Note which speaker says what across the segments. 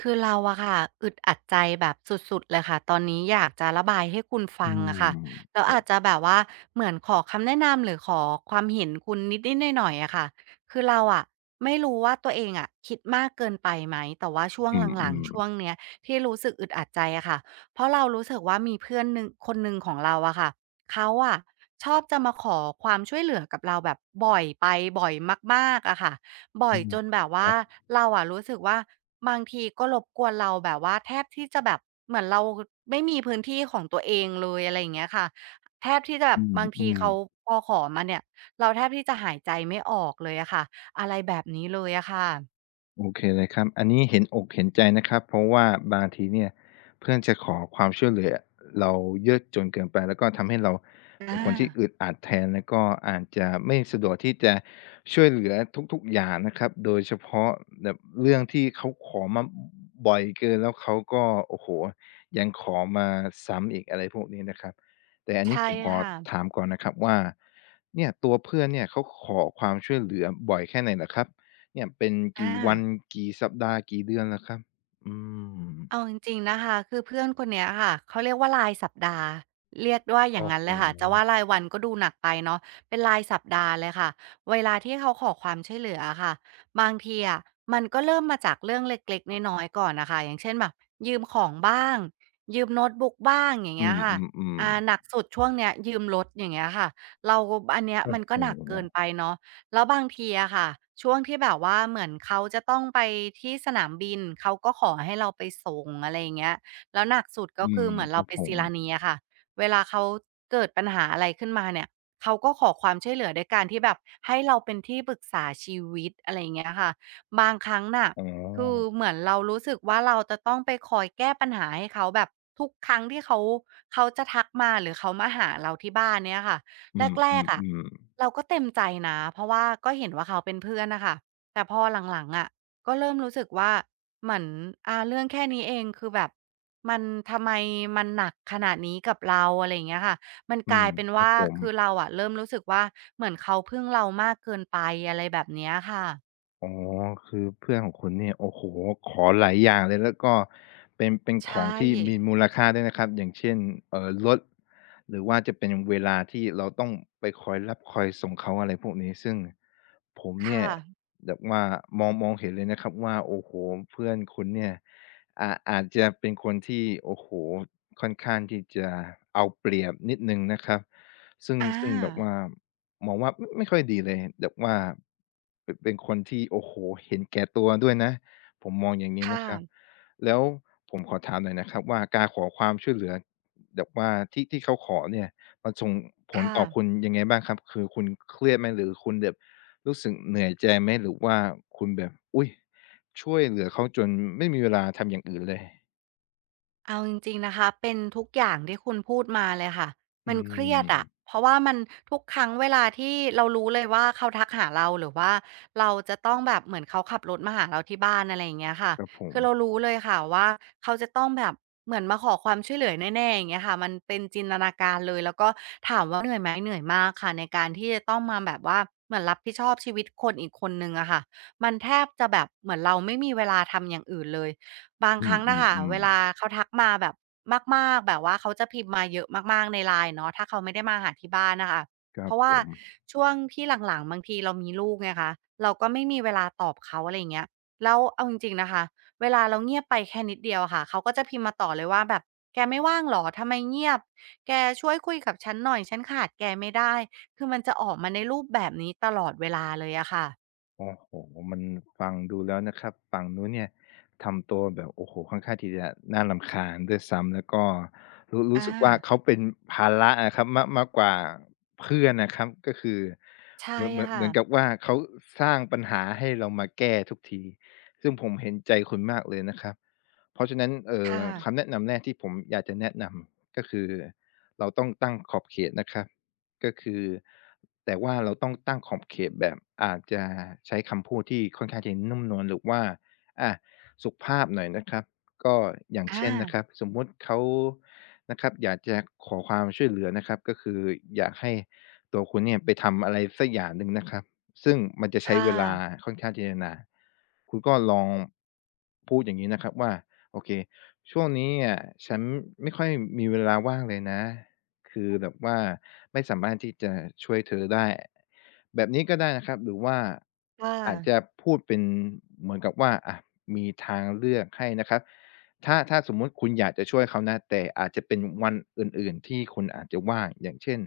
Speaker 1: คือเราอะค่ะอึดอัดใจแบบสุดๆเลยค่ะตอนนี้อยากจะระบายให้คุณ
Speaker 2: อื
Speaker 1: ฟังอะค่ะ
Speaker 2: ม
Speaker 1: แล้วอาจจะแบบว่าเหมือนขอคำแนะนำหรือขอความเห็นคุณนิดๆหน่อยๆอะค่ะคือเราอะไม่รู้ว่าตัวเองอะคิดมากเกินไปไหมแต่ว่าช่วง
Speaker 2: อื
Speaker 1: หลัง
Speaker 2: ม
Speaker 1: ๆช่วงเนี้ยที่รู้สึกอึดอัดใจอะค่ะเพราะเรารู้สึกว่ามีเพื่อนหนึ่งคนหนึ่งของเราอะค่ะเขาอะชอบจะมาขอความช่วยเหลือกับเราแบบบ่อยไปบ่อยมากๆอะค่ะ
Speaker 2: ๆ
Speaker 1: บ่อ
Speaker 2: อื
Speaker 1: ย
Speaker 2: ม
Speaker 1: จนแบบ
Speaker 2: ค
Speaker 1: ว่า
Speaker 2: รับ
Speaker 1: เราอะรู้สึกว่าบางทีก็รบกวนเราแบบว่าแทบที่จะแบบเหมือนเราไม่มีพื้นที่ของตัวเองเลยอะไรอย่างเงี้ยค่ะแทบที่จะแบบ
Speaker 2: อืม
Speaker 1: บาง
Speaker 2: อื
Speaker 1: ที
Speaker 2: ม
Speaker 1: เขาพอขอมาเนี่ยเราแทบที่จะหายใจไม่ออกเลยอะค่ะอะไรแบบนี้เลยอะค่ะ
Speaker 2: โอเคเลยครับอันนี้เห็นอกเห็นใจนะครับเพราะว่าบางทีเนี่ยเพื่อนจะขอความช่วยเหลือเราเยอะจนเกินไปแล้วก็ทำให้เรา
Speaker 1: อ
Speaker 2: เป็นคนที่
Speaker 1: า
Speaker 2: อึดอัดแทนแล้วก็อาจจะไม่สะดวกที่จะช่วยเหลือทุกๆอย่างนะครับโดยเฉพาะแบบเรื่องที่เขาขอมาบ่อยเกินแล้วเขาก็โอ้โฮยังขอมาซ้ำอีกอะไรพวกนี้นะครับแต่อันนี้
Speaker 1: ใช่
Speaker 2: ผมขอ
Speaker 1: ค่ะ
Speaker 2: ถามก่อนนะครับว่าเนี่ยตัวเพื่อนเนี่ยเขาขอความช่วยเหลือบ่อยแค่ไหนเหรอครับ เนี่ยเป็น
Speaker 1: อา
Speaker 2: กี่วันกี่สัปดาห์กี่เดือนล่ะครับอืม
Speaker 1: เอาจริงๆนะคะคือเพื่อนคนเนี้ยค่ะเขาเรียกว่ารายสัปดาห์เรียกว่าอย่าง
Speaker 2: โอ้
Speaker 1: นั้น
Speaker 2: โฮ
Speaker 1: เลยค่ะจะว่ารายวันก็ดูหนักไปเนาะเป็นรายสัปดาห์เลยค่ะเวลาที่เขาขอความช่วยเหลืออะค่ะบางทีอะมันก็เริ่มมาจากเรื่องเล็กๆน้อยๆก่อนน่ะคะอย่างเช่นแบบยืมของบ้างยืมโน้ตบุ๊กบ้างอย่าง
Speaker 2: อื
Speaker 1: เงี้ยค่ะ
Speaker 2: มๆ
Speaker 1: หนั
Speaker 2: ๆ
Speaker 1: กสุดช่วงเนี้ยยืมรถอย่างเงี้ยค่ะเราอันเนี้ย
Speaker 2: โอ้
Speaker 1: มัน
Speaker 2: โ
Speaker 1: ก็หนัก
Speaker 2: ฮ
Speaker 1: เกินไปเนาะ แล้วบางทีอะค่ะช่วงที่แบบว่าเหมือนเขาจะต้องไปที่สนามบินเขาก็ขอให้เราไปส่งอะไรอย่างเงี้ยแล้วหนักสุดก็
Speaker 2: อื
Speaker 1: คื
Speaker 2: ม
Speaker 1: อเหมือน
Speaker 2: ค
Speaker 1: เรา
Speaker 2: รับ
Speaker 1: ไป
Speaker 2: ผ
Speaker 1: ซี
Speaker 2: ม
Speaker 1: ลานีอะค่ะเวลาเขาเกิดปัญหาอะไรขึ้นมาเนี่ยเขาก็ขอความช่วยเหลือด้วยการที่แบบให้เราเป็นที่ปรึกษาชีวิตอะไรอย่างเงี้ยค่ะบางครั้งน่ะ
Speaker 2: อ๋
Speaker 1: คือ
Speaker 2: อ
Speaker 1: เหมือนเรารู้สึกว่าเราจะต้องไปคอยแก้ปัญหาให้เขาแบบทุกครั้งที่เขาจะทักมาหรือเขามาหาเราที่บ้านเนี่ยค่ะ
Speaker 2: อื
Speaker 1: แรกๆอะ
Speaker 2: มๆ
Speaker 1: เราก็เต็มใจนะเพราะว่าก็เห็นว่าเขาเป็นเพื่อนน่ะค่ะแต่พอหลังๆอะก็เริ่มรู้สึกว่าเหมือนเรื่องแค่นี้เองคือแบบมันทำไมมันหนักขนาดนี้กับเราอะไรอย่างเงี้ยค่ะมัน
Speaker 2: ๆอื
Speaker 1: กลา
Speaker 2: ม
Speaker 1: ยเป็น
Speaker 2: ครับ
Speaker 1: ว่า
Speaker 2: ผม
Speaker 1: คือเราอะเริ่มรู้สึกว่าเหมือนเขาพึ่งเรามากเกินไปอะไรแบบเนี้ยค่ะ
Speaker 2: อ๋อคือเพื่อนของคุณเนี่ยโอ้โฮขอหลายอย่างเลยแล้วก็เป็น
Speaker 1: ใช
Speaker 2: ของ
Speaker 1: ่
Speaker 2: ที่มีมูลค่าด้วยนะครับอย่างเช่นรถหรือว่าจะเป็นเวลาที่เราต้องไปคอยรับคอยส่งเขาอะไรพวกนี้ซึ่งผมเนี่ย
Speaker 1: ค่ะ
Speaker 2: แบบว่ามองเห็นเลยนะครับว่าโอ้โฮเพื่อนคุณเนี่ยอาจจะเป็นคนที่โอ้โฮค่อนข้างที่จะเอาเปรียบนิดหนึ่งนะครับซึ่ง
Speaker 1: อา
Speaker 2: ซึ่งแบบว่า มองว่าไม่ค่อยดีเลยแบบว่าเป็นคนที่โอ้โหเห็นแก่ตัวด้วยนะผมมองอย่างนี้
Speaker 1: ค่ะ
Speaker 2: นะครับแล้วผมขอถามหน่อยนะครับว่าการขอความช่วยเหลือแบบว่าที่ที่เขาขอเนี่ยมันส่งผล
Speaker 1: ค่ะ
Speaker 2: ต่อคุณยังไงบ้างครับคือคุณเครียดไหมหรือคุณแบบรู้สึกเหนื่อยใจไหมหรือว่าคุณแบบอุ้ยช่วยเหลือเขาจนไม่มีเวลาทำอย่างอื่นเลย
Speaker 1: เอาจริงๆนะคะเป็นทุกอย่างที่คุณพูดมาเลยค่ะ
Speaker 2: อื
Speaker 1: มันเครีย
Speaker 2: ม
Speaker 1: ดอะเพราะว่ามันทุกครั้งเวลาที่เรารู้เลยว่าเขาทักหาเราหรือว่าเราจะต้องแบบเหมือนเขาขับรถมาหาเราที่บ้านอะไรอย่างเงี้ยค่ะ
Speaker 2: ครับผ
Speaker 1: คื
Speaker 2: ม
Speaker 1: อเรารู้เลยค่ะว่าเขาจะต้องแบบเหมือนมาขอความช่วยเหลือแน่ๆอย่างเงี้ยค่ะมันเป็นจินตนาการเลยแล้วก็ถามว่าเหนื่อยไหมเหนื่อยมากค่ะในการที่จะต้องมาแบบว่าเหมือนรับผิดชอบชีวิตคนอีกคนหนึ่งอะค่ะมันแทบจะแบบเหมือนเราไม่มีเวลาทำอย่างอื่นเลย บาง
Speaker 2: อื
Speaker 1: ครั้งน่ะค่ะ
Speaker 2: ม
Speaker 1: เว
Speaker 2: ๆ
Speaker 1: ลา
Speaker 2: ๆ
Speaker 1: เขาทักมาแบบมากๆแบบว่าเขาจะพิมพ์มาเยอะมากๆใน LINE เนาะถ้าเขาไม่ได้มาหาที่บ้านน่ะค่ะ
Speaker 2: ค
Speaker 1: เพ
Speaker 2: รับ
Speaker 1: ราะ
Speaker 2: ผ
Speaker 1: ว่า
Speaker 2: ม
Speaker 1: ช่วงที่หลังๆบางทีเรามีลูกไงคะเราก็ไม่มีเวลาตอบเขาอะไรอย่างเงี้ยแล้วเอาจริงๆนะคะเวลาเราเงียบไปแค่นิดเดียวอะค่ะเขาก็จะพิมพ์มาต่อเลยว่าแบบแกไม่ว่างเหรอทำไมเงียบแกช่วยคุยกับฉันหน่อยฉันขาดแกไม่ได้คือมันจะออกมาในรูปแบบนี้ตลอดเวลาเลยอะค่ะ
Speaker 2: โอ้โหมันฟังดูแล้วนะครับฝั่งนู้นเนี่ยทำตัวแบบโอ้โฮค่อนข้างที่จะน่ารำคาญด้วยซ้ำแล้วก็รู้รู้
Speaker 1: อา
Speaker 2: สึกว่าเขาเป็นภาระอะครับมากมากกว่าเพื่อนนะครับก็คือ
Speaker 1: ใช่
Speaker 2: เหมือนกั
Speaker 1: ค่ะ
Speaker 2: บว่าเขาสร้างปัญหาให้เรามาแก้ทุกทีซึ่งผมเห็นใจคุณมากเลยนะครับเพราะฉะนั้น
Speaker 1: ค่ะ
Speaker 2: คำแนะนำแรกที่ผมอยากจะแนะนำก็คือเราต้องตั้งขอบเขตนะครับ ก็คือแต่ว่าเราต้องตั้งขอบเขตแบบอาจจะใช้คำพูดที่ค่อนข้างจะนุ่มนวลหรือว่าอาสุภาพหน่อยนะครับก็อย่าง
Speaker 1: อ
Speaker 2: เช่นนะครับ
Speaker 1: า
Speaker 2: สมมุติเขานะครับอยากจะขอความช่วยเหลือนะครับก็คืออยากให้ตัวคุณเนี่ยไปทำอะไรสักอย่างหนึ่งนะครับซึ่งมันจะใช้
Speaker 1: ค่ะ
Speaker 2: เวลาค่อนข้างที่จะนานคุณก็ลองพูดอย่างนี้นะครับว่าโอเคช่วงนี้อะฉันไม่ค่อยมีเวลาว่างเลยนะ คือแบบว่าไม่สามารถที่จะช่วยเธอได้แบบนี้ก็ได้นะครับหรือว่า
Speaker 1: ค่ะ
Speaker 2: อาจจะพูดเป็นเหมือนกับว่าอะมีทางเลือกให้นะครับถ้าสมมุติคุณอยากจะช่วยเขานะแต่อาจจะเป็นวันอื่นๆที่คุณอาจจะว่างอย่างเช่น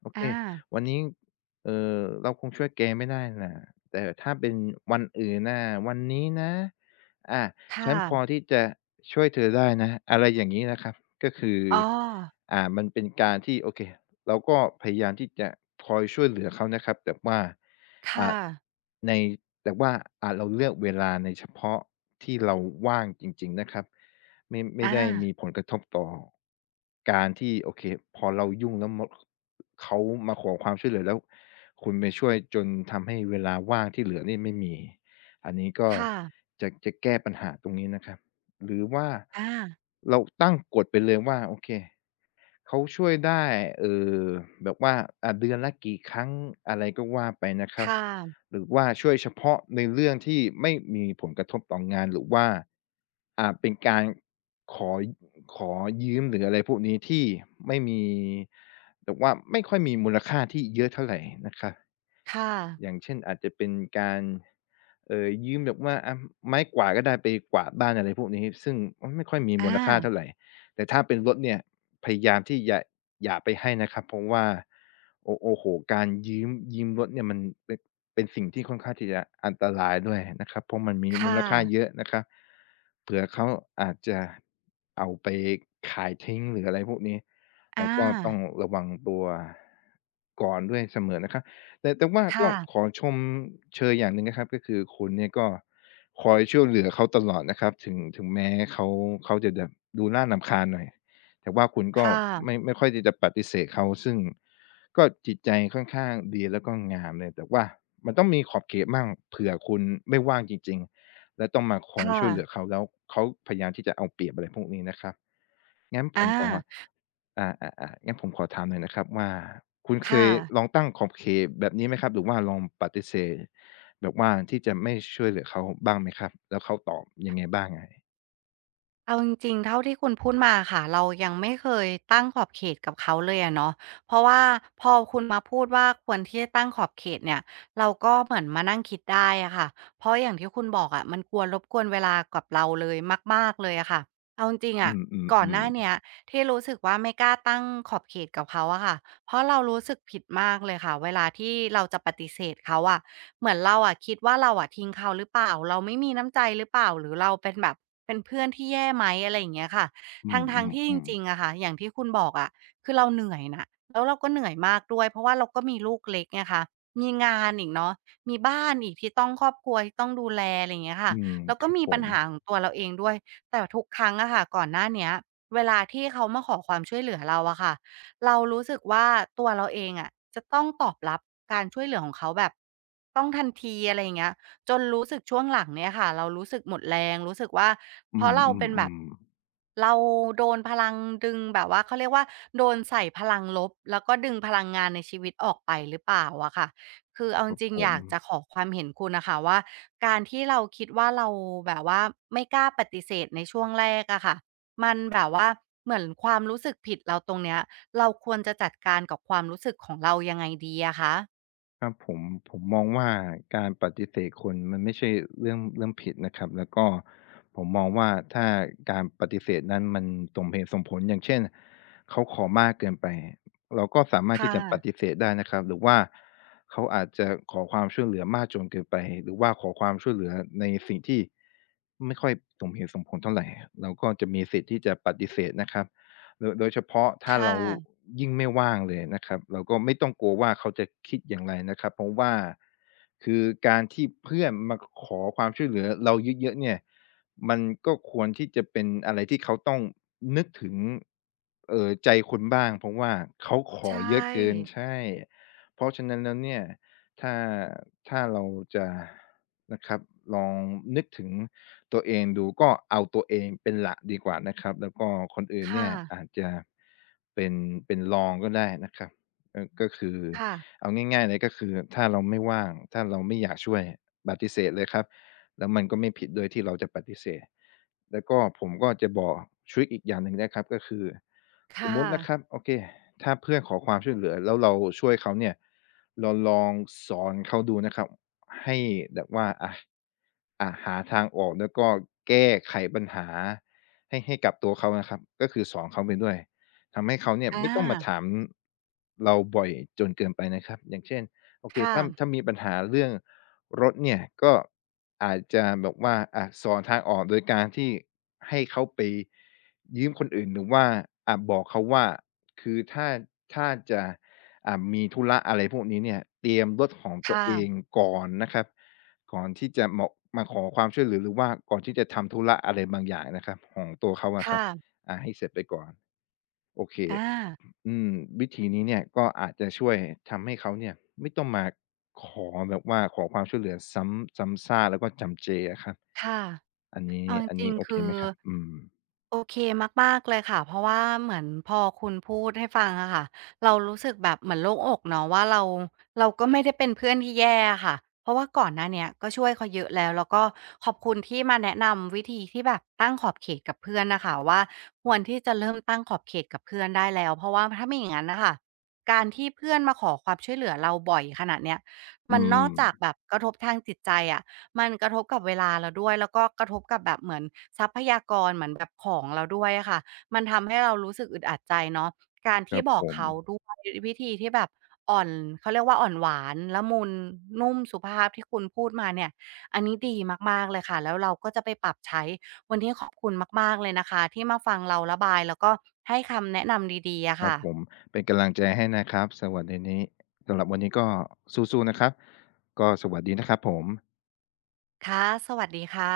Speaker 2: โอเค
Speaker 1: อา
Speaker 2: วันนี้เราคงช่วยแกไม่ได้น่ะแต่ถ้าเป็นวันอื่นน่ะวันนี้นะอา ฉั
Speaker 1: ค่ะ
Speaker 2: นพอที่จะช่วยเธอได้นะอะไรอย่างงี้นะครับก็คือ
Speaker 1: อ๋อ
Speaker 2: มันเป็นการที่โอเคเราก็พยายามที่จะคอยช่วยเหลือเขานะครับแต่ว่า
Speaker 1: ค่ะ
Speaker 2: อ่าในแต่ว่าอ่าเราเลือกเวลาในเฉพาะที่เราว่างจริงๆนะครับไม่
Speaker 1: อา
Speaker 2: ได้มีผลกระทบต่อการที่โอเคพอเรายุ่งแล้วเขามาขอความช่วยเหลือแล้วคุณไปช่วยจนทำให้เวลาว่างที่เหลือนี่ไม่มี อันนี้ก็
Speaker 1: ค่ะ
Speaker 2: จะแก้ปัญหาตรงนี้นะครับหรือว่า
Speaker 1: อา
Speaker 2: เราตั้งกฎไปเลยว่าโอเคเขาช่วยได้เอ่อแบบว่าเดือนละกี่ครั้งอะไรก็ว่าไปนะครับ
Speaker 1: ค่ะ
Speaker 2: หรือว่าช่วยเฉพาะในเรื่องที่ไม่มีผลกระทบต่องานหรือว่าเป็นการขอขอยืมหรืออะไรพวกนี้ที่ไม่มีแบบว่าไม่ค่อยมีมูลค่าที่เยอะเท่าไรนะครับ
Speaker 1: ค่ะ
Speaker 2: อย่างเช่นอาจจะเป็นการยืมแบบว่าอะไม้กวาดก็ได้ไปกวาดบ้านอะไรพวกนี้ซึ่งมันไม่ค่อยมีมู
Speaker 1: อา
Speaker 2: ลค่าเท่าไรแต่ถ้าเป็นรถเนี่ยพยายามที่อย่าไปให้นะครับเพราะว่าโอ้โฮการยืมรถเนี่ยมันเป็นเป็นสิ่งที่ค่อนข้างที่จะอันตรายด้วยนะครับเพราะมันมีมู
Speaker 1: ค่ะ
Speaker 2: ลค่าเยอะนะครับเผื่อเขาอาจจะเอาไปขายทิ้งหรืออะไรพวกนี้
Speaker 1: อ
Speaker 2: เราก็ต้อ
Speaker 1: า
Speaker 2: งระวังตัวก่อนด้วยเสมอนะครับ แต่ว่า
Speaker 1: ค
Speaker 2: ก็ขอ
Speaker 1: ่ะ
Speaker 2: ชมเชยอย่างหนึ่งนะครับก็คือคุณเนี่ยก็คอยช่วยเหลือเขาตลอดนะครับถึงแม้เขาเขาจะแบบดูน่ารำคาญหน่อยแต่ว่าคุณก็
Speaker 1: ค่ะ
Speaker 2: ไม่ค่อยที่จะปฏิเสธเขาซึ่งก็จิตใจค่อนข้างดีแล้วก็งามเลยแต่ว่ามันต้องมีขอบเขตบ้างเผื่อคุณไม่ว่างจริงๆแล้วต้องมาคอย
Speaker 1: ค่ะ
Speaker 2: ช่วยเหลือเขาแล้วเขาพยายามที่จะเอาเปรียบอะไรพวกนี้นะครับงั้นผ
Speaker 1: อา
Speaker 2: มขอ อาๆๆงั้นผมขอถามหน่อยนะครับว่าคุณเค
Speaker 1: ค่ะ
Speaker 2: ยลองตั้งขอบเขตแบบนี้ไหมครับหรือว่าลองปฏิเสธแบบว่าที่จะไม่ช่วยเหลือเขาบ้างไหมครับแล้วเขาตอบยังไงบ้างเอ่ย
Speaker 1: เอาจริงๆเท่าที่คุณพูดมาค่ะเรายังไม่เคยตั้งขอบเขตกับเขาเลยอะเนาะเพราะว่าพอคุณมาพูดว่าควรที่จะตั้งขอบเขตเนี่ยเราก็เหมือนมานั่งคิดได้อะค่ะเพราะอย่างที่คุณบอกอะมันกวนรบกวนเวลากับเราเลยมากๆเลยอะค่ะเอาจริงๆ
Speaker 2: อื
Speaker 1: อะก่อนห
Speaker 2: ม
Speaker 1: น้า
Speaker 2: ๆ
Speaker 1: เนี้ยที่รู้สึกว่าไม่กล้าตั้งขอบเขตกับเขาอะค่ะเพราะเรารู้สึกผิดมากเลยค่ะเวลาที่เราจะปฏิเสธเขาอะ เหมือนเราอะคิดว่าเราอะทิ้งเขาหรือเปล่าเราไม่มีน้ำใจหรือเปล่าหรือเราเป็นแบบเป็นเพื่อนที่แย่ไหมอะไรอย่างเงี้ยค่ะ
Speaker 2: ๆอื
Speaker 1: ทั้งๆที่จ
Speaker 2: มๆ
Speaker 1: ริงๆ
Speaker 2: ๆ
Speaker 1: อะค่ะอย่างที่คุณบอกอะคือเราเหนื่อยน่ะแล้วเราก็เหนื่อยมากด้วยเพราะว่าเราก็มีลูกเล็กไงคะมีงานอีกเนาะมีบ้านอีกที่ต้องครอบครัวที่ต้องดูแลอะไรอย่างเงี้ยค่ะ
Speaker 2: อืม
Speaker 1: แล้ว
Speaker 2: ค
Speaker 1: ก็
Speaker 2: รับ
Speaker 1: มี
Speaker 2: ผ
Speaker 1: ปัญ
Speaker 2: ม
Speaker 1: หาของตัวเราเองด้วยแต่ทุกครั้งอะค่ะก่อนหน้าเนี้ยเวลาที่เขามาขอความช่วยเหลือเราอะค่ะ เรารู้สึกว่าตัวเราเองอะจะต้องตอบรับการช่วยเหลือของเขาแบบต้องทันทีอะไรอย่างเงี้ยจนรู้สึกช่วงหลังเนี่ยค่ะเรารู้สึกหมดแรงรู้สึกว่า
Speaker 2: อื
Speaker 1: เพราะเราเป็นแบบ
Speaker 2: มๆๆ
Speaker 1: เราโดนพลังดึงแบบว่าเขาเรียกว่าโดนใส่พลังลบแล้วก็ดึงพลังงานในชีวิตออกไปหรือเปล่าอะค่ะคือเอา
Speaker 2: ค
Speaker 1: จ
Speaker 2: รับ
Speaker 1: ริง
Speaker 2: ผ
Speaker 1: ๆอ
Speaker 2: ม
Speaker 1: ยากจะขอความเห็นคุณน่ะค่ะว่าการที่เราคิดว่าเราแบบว่าไม่กล้าปฏิเสธในช่วงแรกอะค่ะมันแบบว่าเหมือนความรู้สึกผิดเราตรงเนี้ย เราควรจะจัดการกับความรู้สึกของเรายังไงดีอะคะ
Speaker 2: ครับผมผมมองว่าการปฏิเสธคนมันไม่ใช่เรื่องผิดนะครับแล้วก็ผมมองว่าถ้าการปฏิเสธนั้นมันสมเหตุสมผลอย่างเช่นเขาขอมากเกินไปเราก็สามาร
Speaker 1: ค
Speaker 2: ถที่จะปฏิ
Speaker 1: ่ะ
Speaker 2: เสธได้นะครับหรือว่าเขาอาจจะขอความช่วยเหลือมากจนเกินไปหรือว่าขอความช่วยเหลือในสิ่งที่ไม่ค่อยสมเหตุสมผลเท่าไหรเราก็จะมีสิทธิ์ที่จะปฏิเสธนะครับ โดยเฉพาะถ้า
Speaker 1: ค่ะ
Speaker 2: เรายิ่งไม่ว่างเลยนะครับเราก็ไม่ต้องกลัวว่าเขาจะคิดอย่างไรนะครับเพราะว่าคือการที่เพื่อนมาขอความช่วยเหลือเราเยอะๆเนี่ยมันก็ควรที่จะเป็นอะไรที่เขาต้องนึกถึงใจคุณบ้างเพราะว่าเขาขอ
Speaker 1: ใช่
Speaker 2: เยอะเกินใช่เพราะฉะนั้นแล้วเนี่ยถ้าถ้าเราจะนะครับลองนึกถึง ตัวเองดูก็เอาตัวเองเป็นหลักดีกว่านะครับแล้วก็คนอื่น
Speaker 1: ค่ะ
Speaker 2: เนี่ยอาจจะเป็นเป็นรองก็ได้นะครับก็คือ
Speaker 1: ค่ะ
Speaker 2: เอาง่ายๆเลยก็คือถ้าเราไม่ว่างถ้าเราไม่อยากช่วยปฏิเสธเลยครับแล้วมันก็ไม่ผิดด้วยที่เราจะปฏิเสธแล้วก็ผมก็จะบอกทริกอีกอย่างหนึ่งนะครับก็คือสม
Speaker 1: ค่ะ
Speaker 2: มุตินะครับโอเคถ้าเพื่อนขอความช่วยเหลือแล้วเราช่วยเขาเนี่ยเราลองสอนเขาดูนะครับ ให้แบบว่าอะอ่ะหาทางออกแล้วก็แก้ไขปัญหาให้กับตัวเขานะครับก็คือสอนเขาไปด้วยทำให้เขาเนี่ย
Speaker 1: อา
Speaker 2: ไม่ต้องมาถามเราบ่อยจนเกินไปนะครับอย่างเช่นโอเค
Speaker 1: ค่ะ
Speaker 2: ถ้ามีปัญหาเรื่องรถเนี่ยก็อาจจะแบบว่าสอนทางออกโดยการที่ให้เขาไปยืมคนอื่นหรือว่าบอกเขาว่าคือถ้าจะ มีธุระอะไรพวกนี้เนี่ยเตรียมรถของตัว
Speaker 1: ค่ะ
Speaker 2: เองก่อนนะครับก่อนที่จะเหมาะมาขอความช่วยเหลือหรือว่าก่อนที่จะทำธุระอะไรบางอย่างนะครับของตัวเขาอะครั
Speaker 1: ค่ะ
Speaker 2: บให้เสร็จไปก่อนโอเค
Speaker 1: อา
Speaker 2: อืมวิธีนี้เนี่ยก็อาจจะช่วยทำให้เขาเนี่ยไม่ต้องมาขอแบบว่าขอความช่วยเหลือซ้ำซากแล้วก็จำเจอะครับ
Speaker 1: ค่ะ
Speaker 2: อันนี้
Speaker 1: เอาจ
Speaker 2: อัน
Speaker 1: ริ
Speaker 2: นี้
Speaker 1: ง
Speaker 2: โอ
Speaker 1: ๆ
Speaker 2: เค
Speaker 1: คื
Speaker 2: ไห
Speaker 1: อ
Speaker 2: มครับอืม
Speaker 1: โอเคมากๆเลยค่ะเพราะว่าเหมือนพอคุณพูดให้ฟังอะค่ะเรารู้สึกแบบเหมือนโล่งอกเนาะว่าเราเราก็ไม่ได้เป็นเพื่อนที่แย่อะค่ะเพราะว่าก่อนหน้าเนี้ยก็ช่วยเขาเยอะแล้วแล้วก็ขอบคุณที่มาแนะนำวิธีที่แบบตั้งขอบเขตกับเพื่อนน่ะค่ะว่าควรที่จะเริ่มตั้งขอบเขตกับเพื่อนได้แล้วเพราะว่าถ้าไม่อย่างงั้นน่ะค่ะการที่เพื่อนมาขอความช่วยเหลือเราบ่อยขนาดเนี้ยมั
Speaker 2: อื
Speaker 1: นนอก
Speaker 2: ม
Speaker 1: จากแบบกระทบทางจิตใจอะ มันกระทบกับเวลาเราด้วยแล้วก็กระทบกับแบบเหมือนทรัพยากรเหมือนแบบของเราด้วยอะค่ะมันทำให้เรารู้สึกอึดอัดใจเนาะการ
Speaker 2: ค
Speaker 1: ที่
Speaker 2: รับ
Speaker 1: บอ
Speaker 2: ผ
Speaker 1: ก
Speaker 2: ม
Speaker 1: เขาด้วยวิธีที่แบบอ่อนเขาเรียกว่าอ่อนหวานละมุนนุ่มสุภาพที่คุณพูดมาเนี่ยอันนี้ดีมากๆเลยค่ะแล้วเราก็จะไปปรับใช้วันนี้ขอบคุณมากๆเลยนะคะที่มาฟังเราระบายแล้วก็ให้คำแนะนำดีๆอะ
Speaker 2: ครับ
Speaker 1: ค่ะ
Speaker 2: ผมเป็นกำลังใจให้นะครับสวัสดีนี้สำหรับวันนี้ก็สู้ๆนะครับก็สวัสดีนะครับผม
Speaker 1: ค่ะสวัสดีค่ะ